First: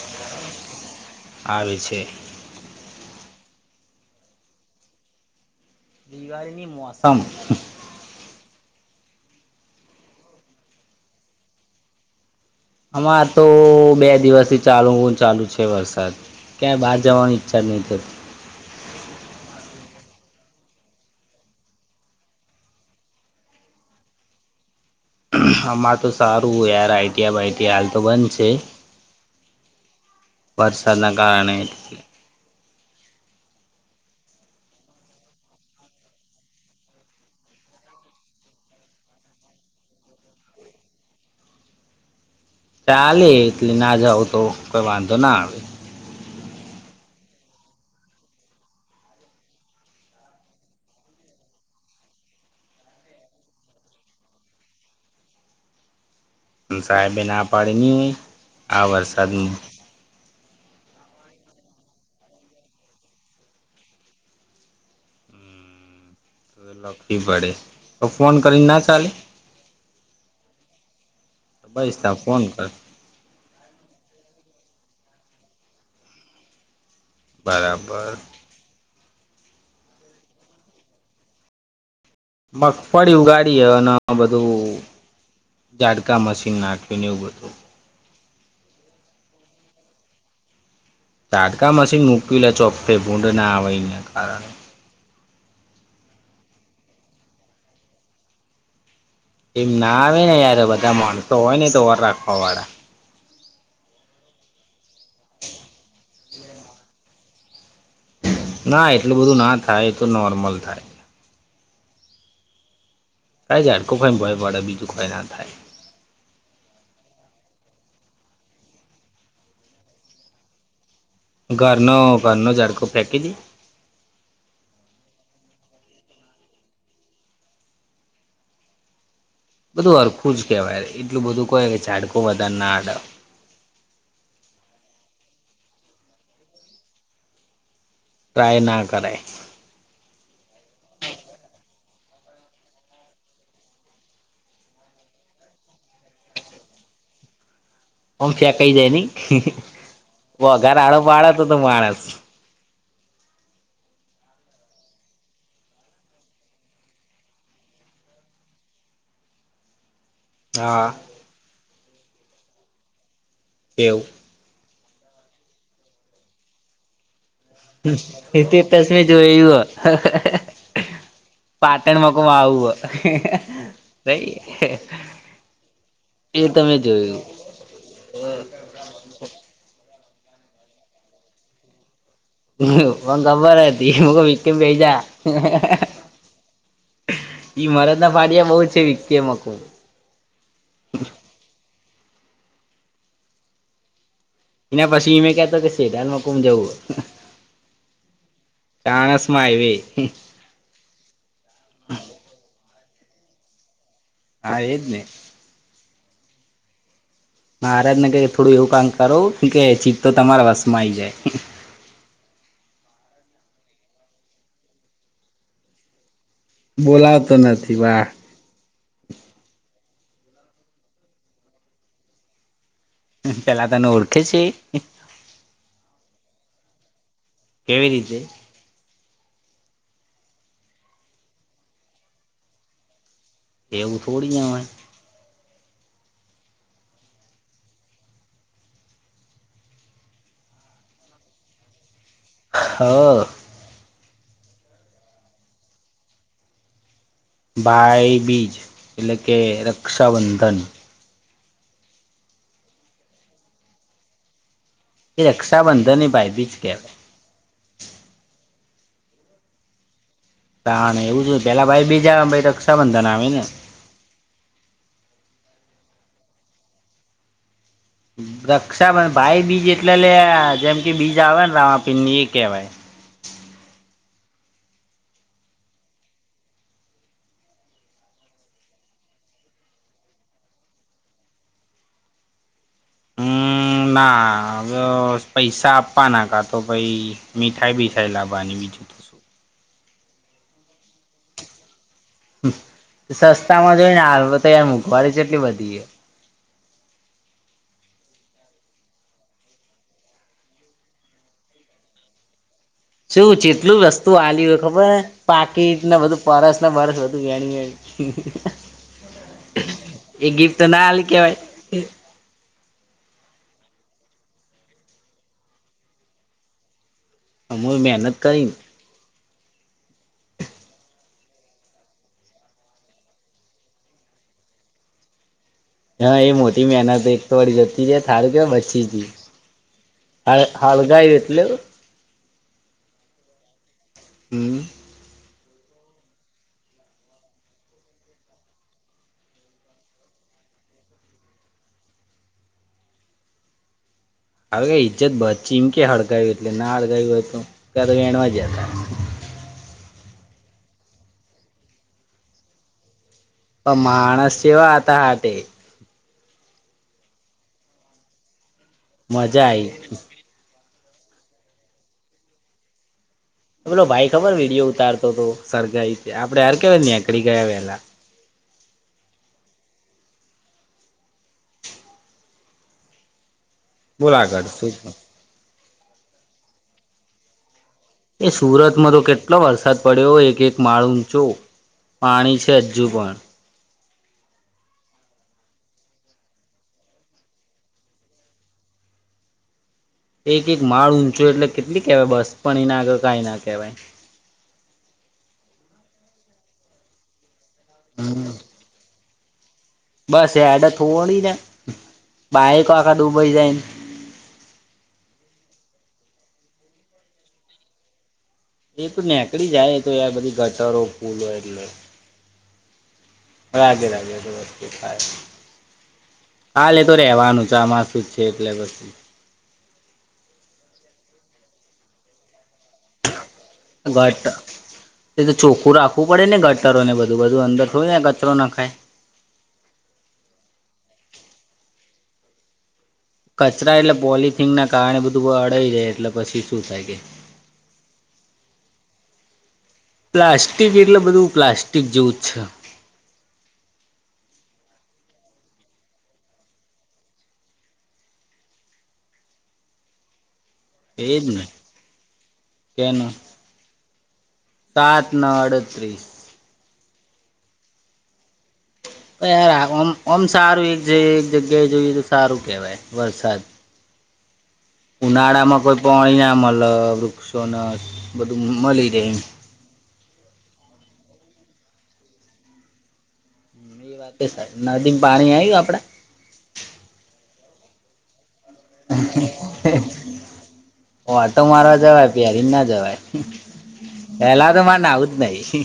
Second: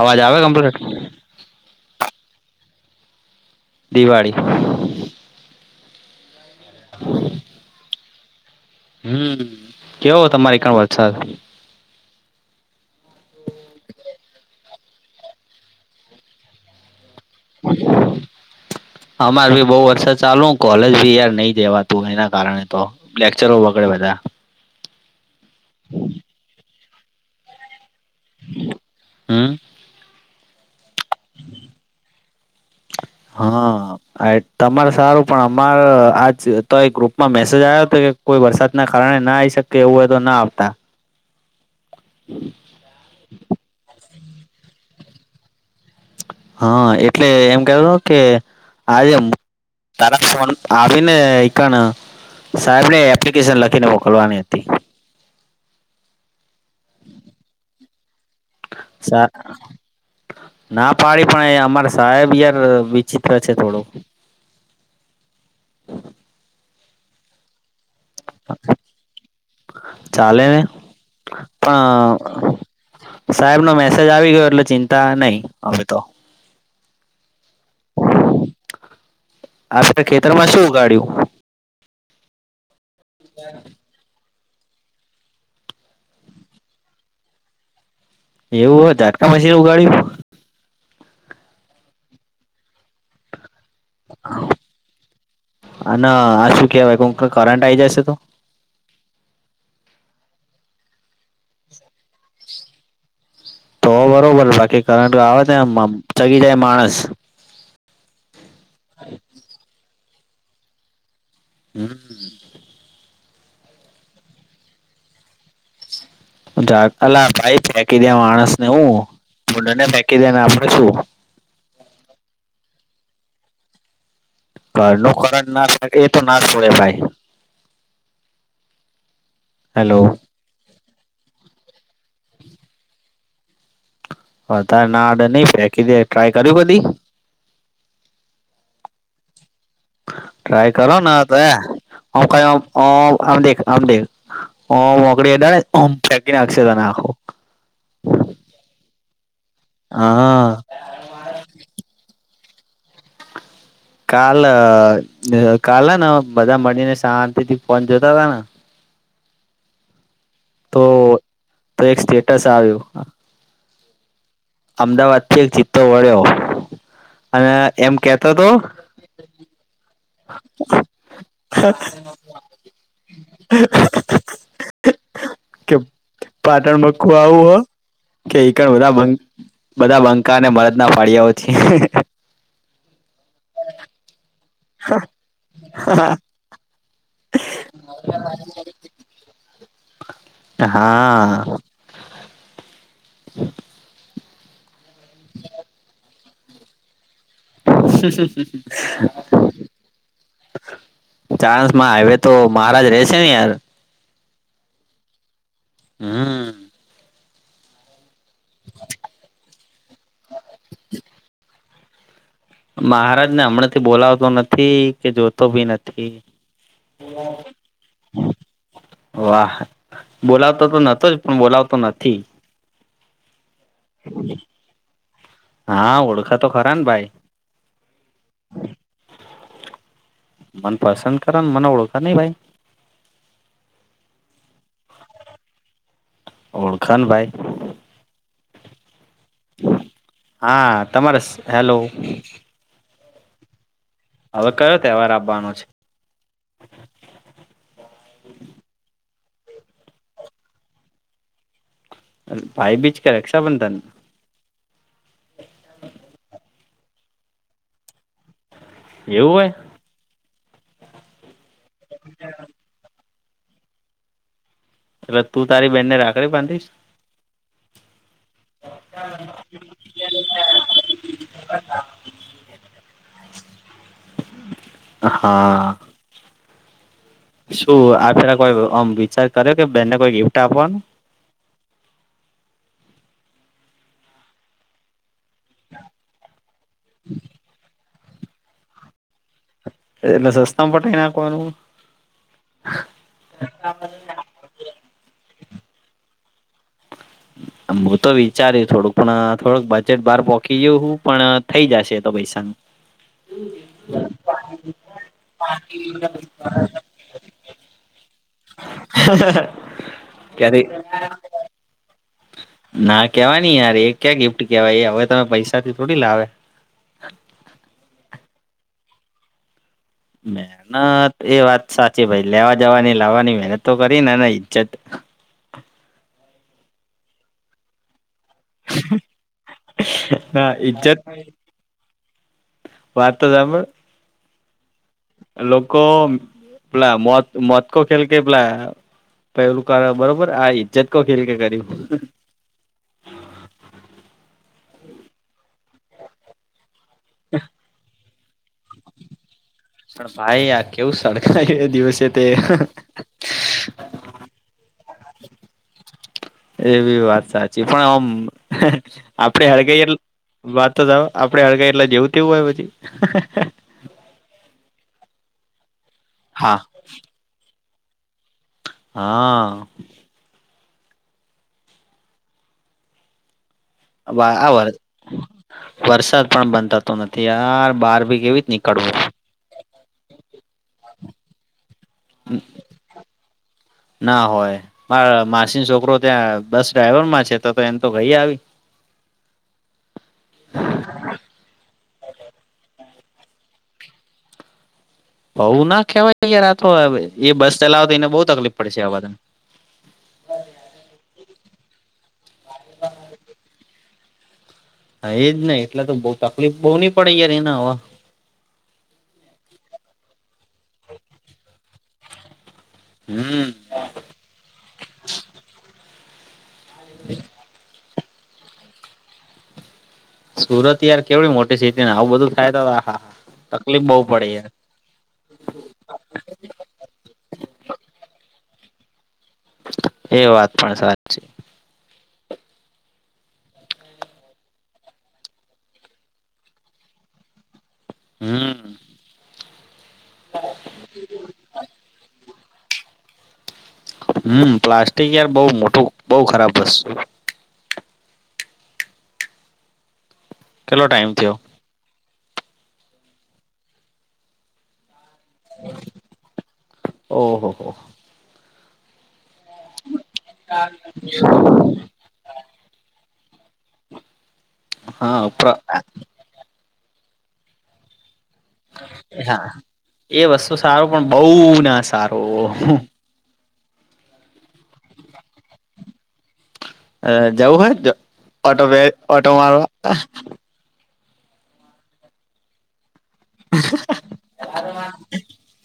અવાજ આવે કમ્પ્લીટ આવે છે દિવાળી દવાળીની મોસમ હમ કેવો તમારી કન વરસાદ હમા તો બે દિવસથી ચાલુ ચાલુ છે વરસાદ ક્યાં બહાર જવાની ઈચ્છા જ નહીં [inaudible] [inaudible] અમાર ભી બહુ વર્ષ ચાલુ કોલેજ ભી યાર નઈ જેવાતું એના કારણે તો લેક્ચરો બગડે બધા આમાં તો સારું યાર I T I by T I હાલ તો બંધ છે હમ વરસાદના કારણ હા તમારે સારું પણ અમારે આજ તો એક ગ્રુપમાં મેસેજ આવ્યો હતો કે કોઈ વરસાદ ના કારણે ના આવી શકે એવું હોય તો ના આવતા [inaudible] ચાલે એટલે ના જાવ તો કોઈ વાંધો ના આવે હા એટલે એમ કેવાય ને કે આજે તરા ફોન આવીને ઈકાના સાહેબ ને એપ્લિકેશન લખીને મોકલવાની હતી. અ સાહેબે ના પાડી ની આ સા વરસાદમાં ના પાડી પણ અમારે સાહેબ યાર વિચિત્ર છે થોડુ તો એ લખી પડે તો ફોન કરી ના ચાલે ચાલે ને તો બસતા પણ ફોન કર સાહેબ નો મેસેજ આવી ગયો એટલે ચિંતા નહી હવે તો બરાબર આપરે ખેતરમાં શું ઉગાડ્યુ મગફળી ઉગાડી હ અને આ બધું ઝાડકા મશીન નાખ્યું ને એવુ બધુ એવું હોય જાટકા મશીન ઉગાડ્યુ તાટકા મશીન મૂકી લ ચોખ્ફે ભૂંડ ના આવેને કારણે ના આ શું કેહેવાય કો કરંટ આ આવી જશે તો એમ ના આવે ને યાર બધા માણસો હોય નને તો વર રાખવા વાળા તો બરોબર બાકી કરંટ આવે ને ચગ જાય માણસ ના એટલું બધું ના થાય એ તો નોર્મલ થાય. હમ્મ જાડકો ખાઈ ભય પડે બીજું કોઈ ના થાય. અલા ભાઈ ફેકી દે માણસ ને હું ભૂંડને ફેંકી દે ને આપડે શુ ઘરનો ઘરનો ઝાટકો ફેકી દે ઘરનો કરંત લાગે એ તો ના છોડે ભાઈ બધું હેલો અરખું જ કહેવાય એટલું બધું કહે કે ઝાડકો વધારે ના અડ વધાર ના અડે નહી ફેંકી દે ટ્રાય કર્યું કદી ટ્રાય ના કરાય ટ્રાય કરો ને તો એ આમ કરી આમ દેખ આમદે. ઓ મોકડી અડાડે ને ઓમ ફેંકી નાખશે તને આખો આમ ફેકાઈ જાય નહી હા વઘાર આડો પાળો તો તો માણસ કાલ કાલ હ ને બધા મળીને શાંતિ થી પહોચ જતા હતા ને તો હા તો એક સ્ટેટસ આયુ કેવુ અમદાવાદ થી એક ચિત્તો વળ્યો અને એમ કેતો તો એ જોયુ હ પાટણમાં કોમાં આવું હ નઈ કેમ એ તમે પાટણમાં મૂકવા જોયું આવું હ કે બધા બધા બન્ક બંકાને મરદના ફાળિયાઓ છે. પણ ખબર હતી મેં ક યુ વકીમ બે જા ઈ મરદ ના ફડિયામાં બઉુ છે વિકી મ કવુ હા એના પછી મે કેતો કે શેટાનમાંકમ જવુ ચણસમાં એવે ચાણન્સ માં હવે તો મહારાજ રહેશે ને યાર હા એદને હમ્મ મહારાજ ને ક થોડું એવું કામ કરવુ, કે ચિતો તમારા વસમાં આઈ જાય. મહારાજને હમણાંથી બોલાવતો નથી કે જોતો ભી નથી. બોલાતો નથી વાહ વાહ બોલાવતો તો નતો જ પણ બોલાવતો નથી. પેલા તને ઓળખે છે હા ઓળખા તો ખરા ને ભાઈ કેવી રીતે મન પસંદ કર મને ઓળખે નહી ભાઈ એેવું થોડી ના હોયે ઓળખણ ભાઈ હા તમારે હેલો હા હવે કયો તહેવાર આપવાનો છે ભાઈ બીજ એટલે કે રક્ષાબંધન ભાઈ બીચ ક રક્ષાબંધન એ રક્ષાબંધન ને બાજ બીજ કેહેવાય એવું હોય ત એવું જો પેલા ભાઈ બીજ પછ રક્ષાબંધન આવે ને એટલે તું તારી બેન ને રાખડી બાંધીશ રક્ષાબંધ ભાઈ બીજ એટલે જેમ કે બીજ આવે ને રામાપીર ની એ કેહેવાય હા શું આપેલા કોઈ આમ વિચાર કર્યો કે બેનને કોઈ ગિફ્ટ આપવાનું હમ્મ ના હવે પૈસા આપવા ના કા તો પાઈ મીઠાઈ બી થૈલાબાની વિધધ એ સસ્તા પ પોટે એના આખવાનું. સસ્તા માં જોઈને હાલ તો યાર મંઘવારી જેટલી બધી છે હું તો વિચાર્યું થોડુંક પણ થોડુંક બજેટ બહાર પોહકી ગયું હું પણ થઇ જશે એ તો પૈસા [inaudible] શું જેટલું વસ્તુ આલી હોય ખબર પાકીને બધું પરસ બરસ બધું ગણી ગ એ ગિફ્ટ ક્યારે તો ના આલી કેવાય ના કેવાય ન યાર એ ક્યાં ગિફ્ટ કેહેવાય હવે તમે પૈસાથી થોડી લાવે હ હું મહેનત કરીક મહેનત એ વાત સાચી ભાઈ લેવા જવાની લાવવાની મહેનત તો કરીને ઇજ્જત હા એ મોટી મહેનત એક તો વાળી જતી જાય થારું કેવાછ જી જ હ ના ઈજ્જત હાલગા એટલ વાતા તમે હમ્મ લોકોક પેલા મ મત્કો ખેલ કે પેલા પેલું કારણ બરોબર આ ઈજ્જત ક ખ કે કરી હવે ઈજ્જત બત ચીમકે હડકાવ એટલે ના હડકાવ હોય તો ત્યારે વેણવા જતા પણ ભાઈ આ કેવું સરળગાય્યું દિવસે તે માણસવા આતા હ તે એવી વાત સાચી પણ આમ મજા આપડે આઈ હળગઈ વાત તો સા આપડે હળગ એટલે જેવું તેવું હોય પછી બોલો ભાઈ ખબર વિડીયો ઉતારતો તો સરગાઈ આપડે હા હાર કેવાય આકળી ગયા પેહલા હા બોલ આગળ શું છે? વરસાદ પણ બનતાતો નથી યાર બાર એ સુરતમાં તો કે કેટલો વરસાદ પડ્યો એક એક માળ ઊંચો પાણી છે હજુ પણ ના હોય મા માસી છોકરો ત્યાં બસ ડ્રાઈવર માં છે તો તો એમ તો ભઈ આવી એક એક માળ ઊંચો એટલે કેટલી કેહેવાય બસ પણ એના આગળ કઈ ના કહેવાય બઉુ ના કહેવાય યાર આ તો એ બસ ચલાવ તો એને બહુ તકલીફ પડશે આવાને બસ એડ થોડી જ બાાયક આખા ડૂબી જાય હા એજ નહી એટલે તો બઉુ તકલીફ બહુ નની પડે યાર એને હવે એ તો નેકળી જાય તો એ બધી ગટરો ફૂલો એટલે હમ્મ. હાલે તો રેવાનું છે આમાં શું? [unintelligible] સુરત યાર કેવડી મોટી સ્થિ ને આવું બધું થાય તો હા. [unintelligible] એ તો ચોખ્ખું રાખવું પડ ને ગટરોનેધુંધુંંદર થોયું ને ગતરો નાખાય. એ વાત પણ સાચી કચરા એટલે પોલથીન ના કારણે બધું અડઈ જાય એટલે પછી શું થાય કે હમ્મ. પ્લાસ્ટિક એટલે બધું પ્લાસ્ટિક જેવું જ છે. હમ્મ પ્લાસ્ટિક યાર બહ મોટું બહ ખરાબ વસ્તું કેટલો ટાઈમ એજ થયો ને તેમને. સાત ન અડત્રીસ. ઓ હો હો. યારમમ સારું એક એક જગ્યાએ જોઈએ તો સારું કેહેવાય વરસાદ. હા ઉનાળા માં કોઈ પાણી ના મળ વૃક્ષો ન બધું મલી રેય. હા એ વસ્તુ સારું પણ બહુ ના સારું. એ વા નદી પાણી આવ્યું આપડે? જવું હોય ઓટો ઓટો માળવા ઓ વાટો માર જવાય પ્યારીને ના જવાય. પેલા તો મનેને આવુંજ નહી.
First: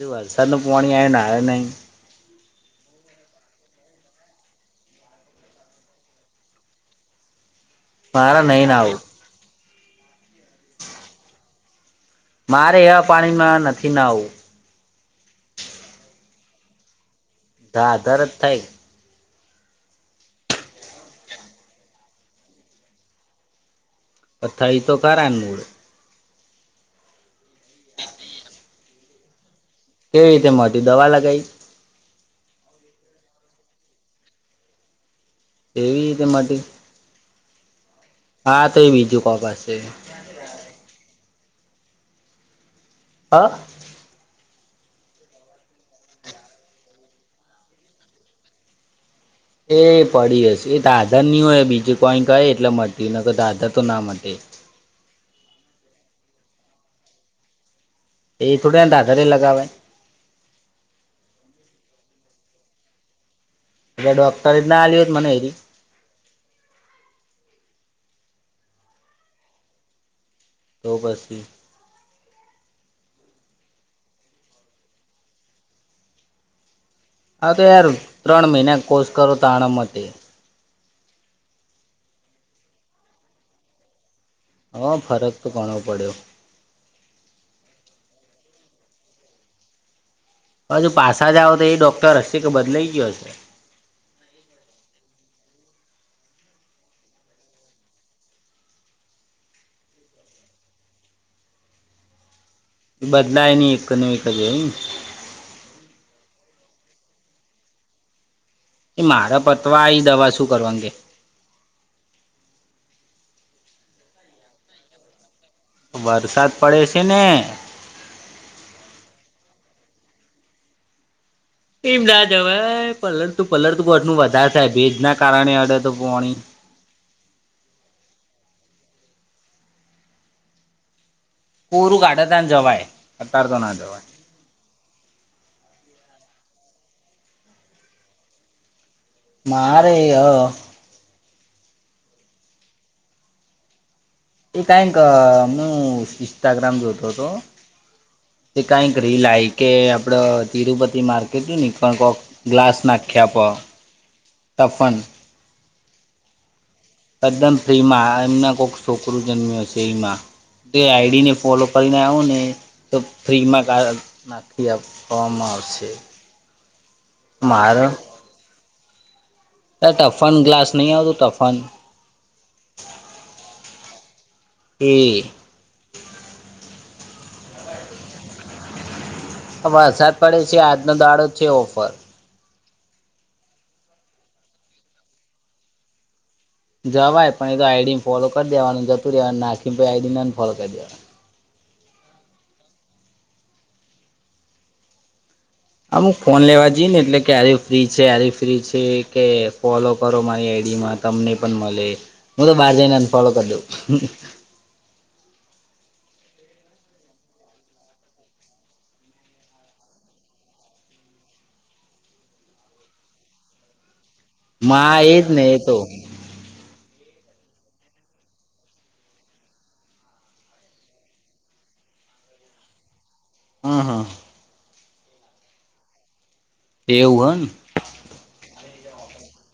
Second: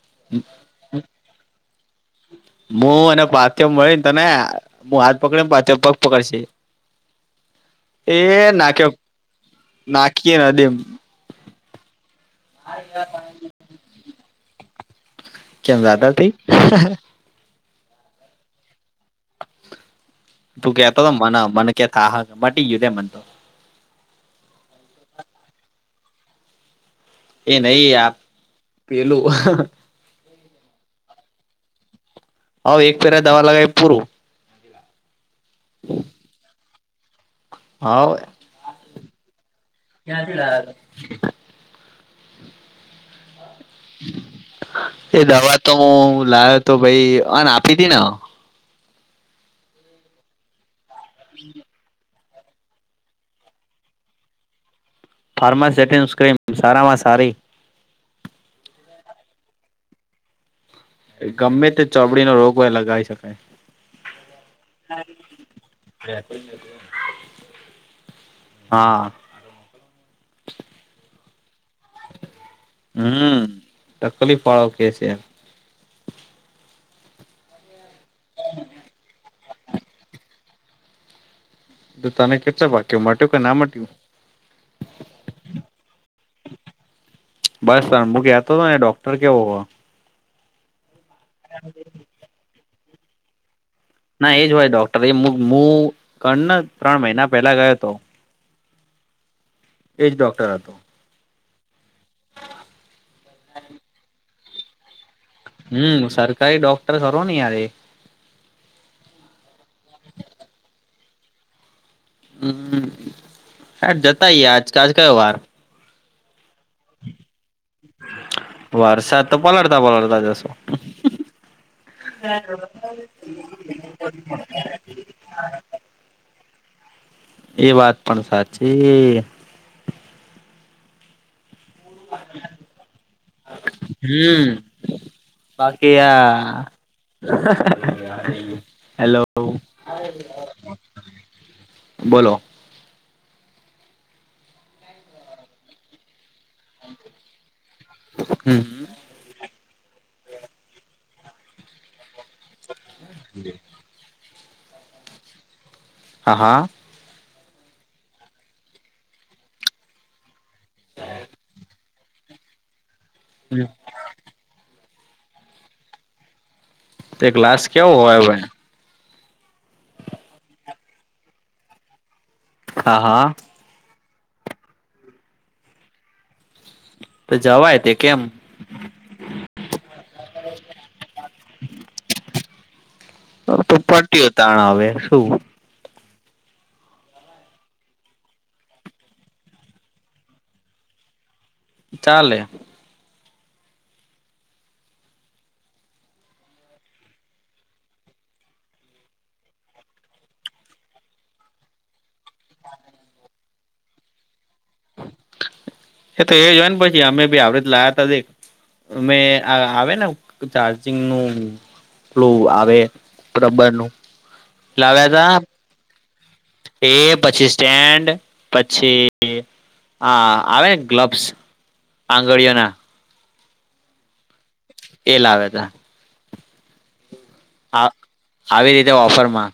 એ વલસાડનું પાણી આવેને આવે નહીં? હું અને પાથ મળીને તને હું હાથ પકડીને પાથ પગ પકડશે. [inaudible] એ. નહી નાવું. [unintelligible] મારે આ પાણીમાં નથી ના આવવું. કેમ જદ થથી. તો આધાર જ થાય. તું કેતો તો મને મન કેતા હા મટી યુધે મનતો. ક થાઈ તો કરન મૂળ. એ નહ આપ પેલું કેવી રીતે મોટી દવા લગાવી હ એક ફેરા દવા લગાવે પૂરું. એવી તે માટી હાવ. હા તો એ બીજું કો પાસે. [inaudible] હા. એ દવા તો હું લાવ્યો હતો ભાઈ આ આપી હતી ને એ પડી હશે એ દાધર નની હોય બીજું કોઈ કહે એટલે મટી ન દાધર તો ના માટે. ફારમા સટન્સ ક્રીમ સારામાં સારી એ થોડા ધારે લગાવવા ગમે તે ચમડીના રોગ હો એ લગાવી શકાય. એટ ડોક્ટર એના આલી હોત મને એેરી. હા. તો પસી. હમ્મ તકલીફ વાળો કે છે. હા તો યાર ત્રણ મહિના કોષ કરો તો આણતે. તો તને કેટલા વાક્યો મટ્યો કે ના મટ્યું. હ ફરક તો ઘણો પડ્યો. બસ તમું ગતો હતો ડોક્ટર કેવો હજુ પાછસા જાઓ તો એ ડોક્ટર હશે કે બદલાઈ ગયો હશે. ના એજ હોય ડોક્ટર એ હું હું કણ ત્રણ મહિના પહેલા ગયો હતો. એ જ ડોક્ટર હતો. બદલાય નઈ એક નવી [unintelligible] હમ્મ સરકારી ડોક્ટર કરો ને યાર એ. એ મારા પતવાઈ દવા શું કરવાગે. હમ્મ આ જતા ઈ આજકાલ કયો વાર. બરસાત પડે છે ને વરસાદ તો પલળતા પલળતા જસો. એમ ના જવાય પલર તું પલર ત બટું વધારે થાય ભેજ ના કારણે અડે તો પોણી એ વાત પણ સાચી. પૂરું કાડતા જવાય અત્યાર તો ના જવાય. હમ્મ. બાકી આ [unintelligible] હેલો. મારે હ [unintelligible] બોલો. એ કઈક આમનું ઇન્સ્ટાગ્રામ જોતો હતો તો તે હમ કઈક રીલા આઈ કે આપડ તિરુપતિ માર્કેટ ની [unintelligible] કોક ગ્લાસ નાખ્યા આપો. [unintelligible] હા હા. એકદમ ફ્રી માં એમના કોક છોકરું જન્મ્યો હશે એમાં. તે આઈડી ને ફોલો કરીને આવો ને તો ફ્રીમાં [unintelligible] તે આપવામાં આવશે. તે ગ્લાસ મારે કેવો હોય ભાઈ. તા ટફન ગ્લાસ નહીં આવ તો ટફન. હા હા. એ તો જવાય તે કેમ વરસાદ પડે છે આજનો દાડો છે ઓફર. તો પટ્યો તાણ હવે શું. જવાય પણ એ તો આઈડીને ફોલો કરી દેવાનું જતું રહેેવાનું નાખીને આઈડીને ફોલો કરી દેવાનું. ચાલે. આમુક ફોન લેવા જઈએ ને એટલે કે આરી ફ્રી છે એરી ફ્રી છે કે ફોલો કરો મારી આઈડીમાં તમને પણ મળે હું તો બહાર જઈને અનફોલો કરી દઉં હામ હામ. [inaudible] એ તો એ જય ને પછી અમે બી આવડ લાયા ત [unintelligible] અમે આ આવે ને ચાર્જિંગ નું કેટલું આવે રબર નું માં લાવ્યા એ જ તા ને એ તો. એ પછી સ્ટેન્ડ પછી હા આવે ગ્લબ્સ આંગળીઓ ના. હા હા. એ લાવે ત. એવું હા. આ આવી રીતે ઓફર માં.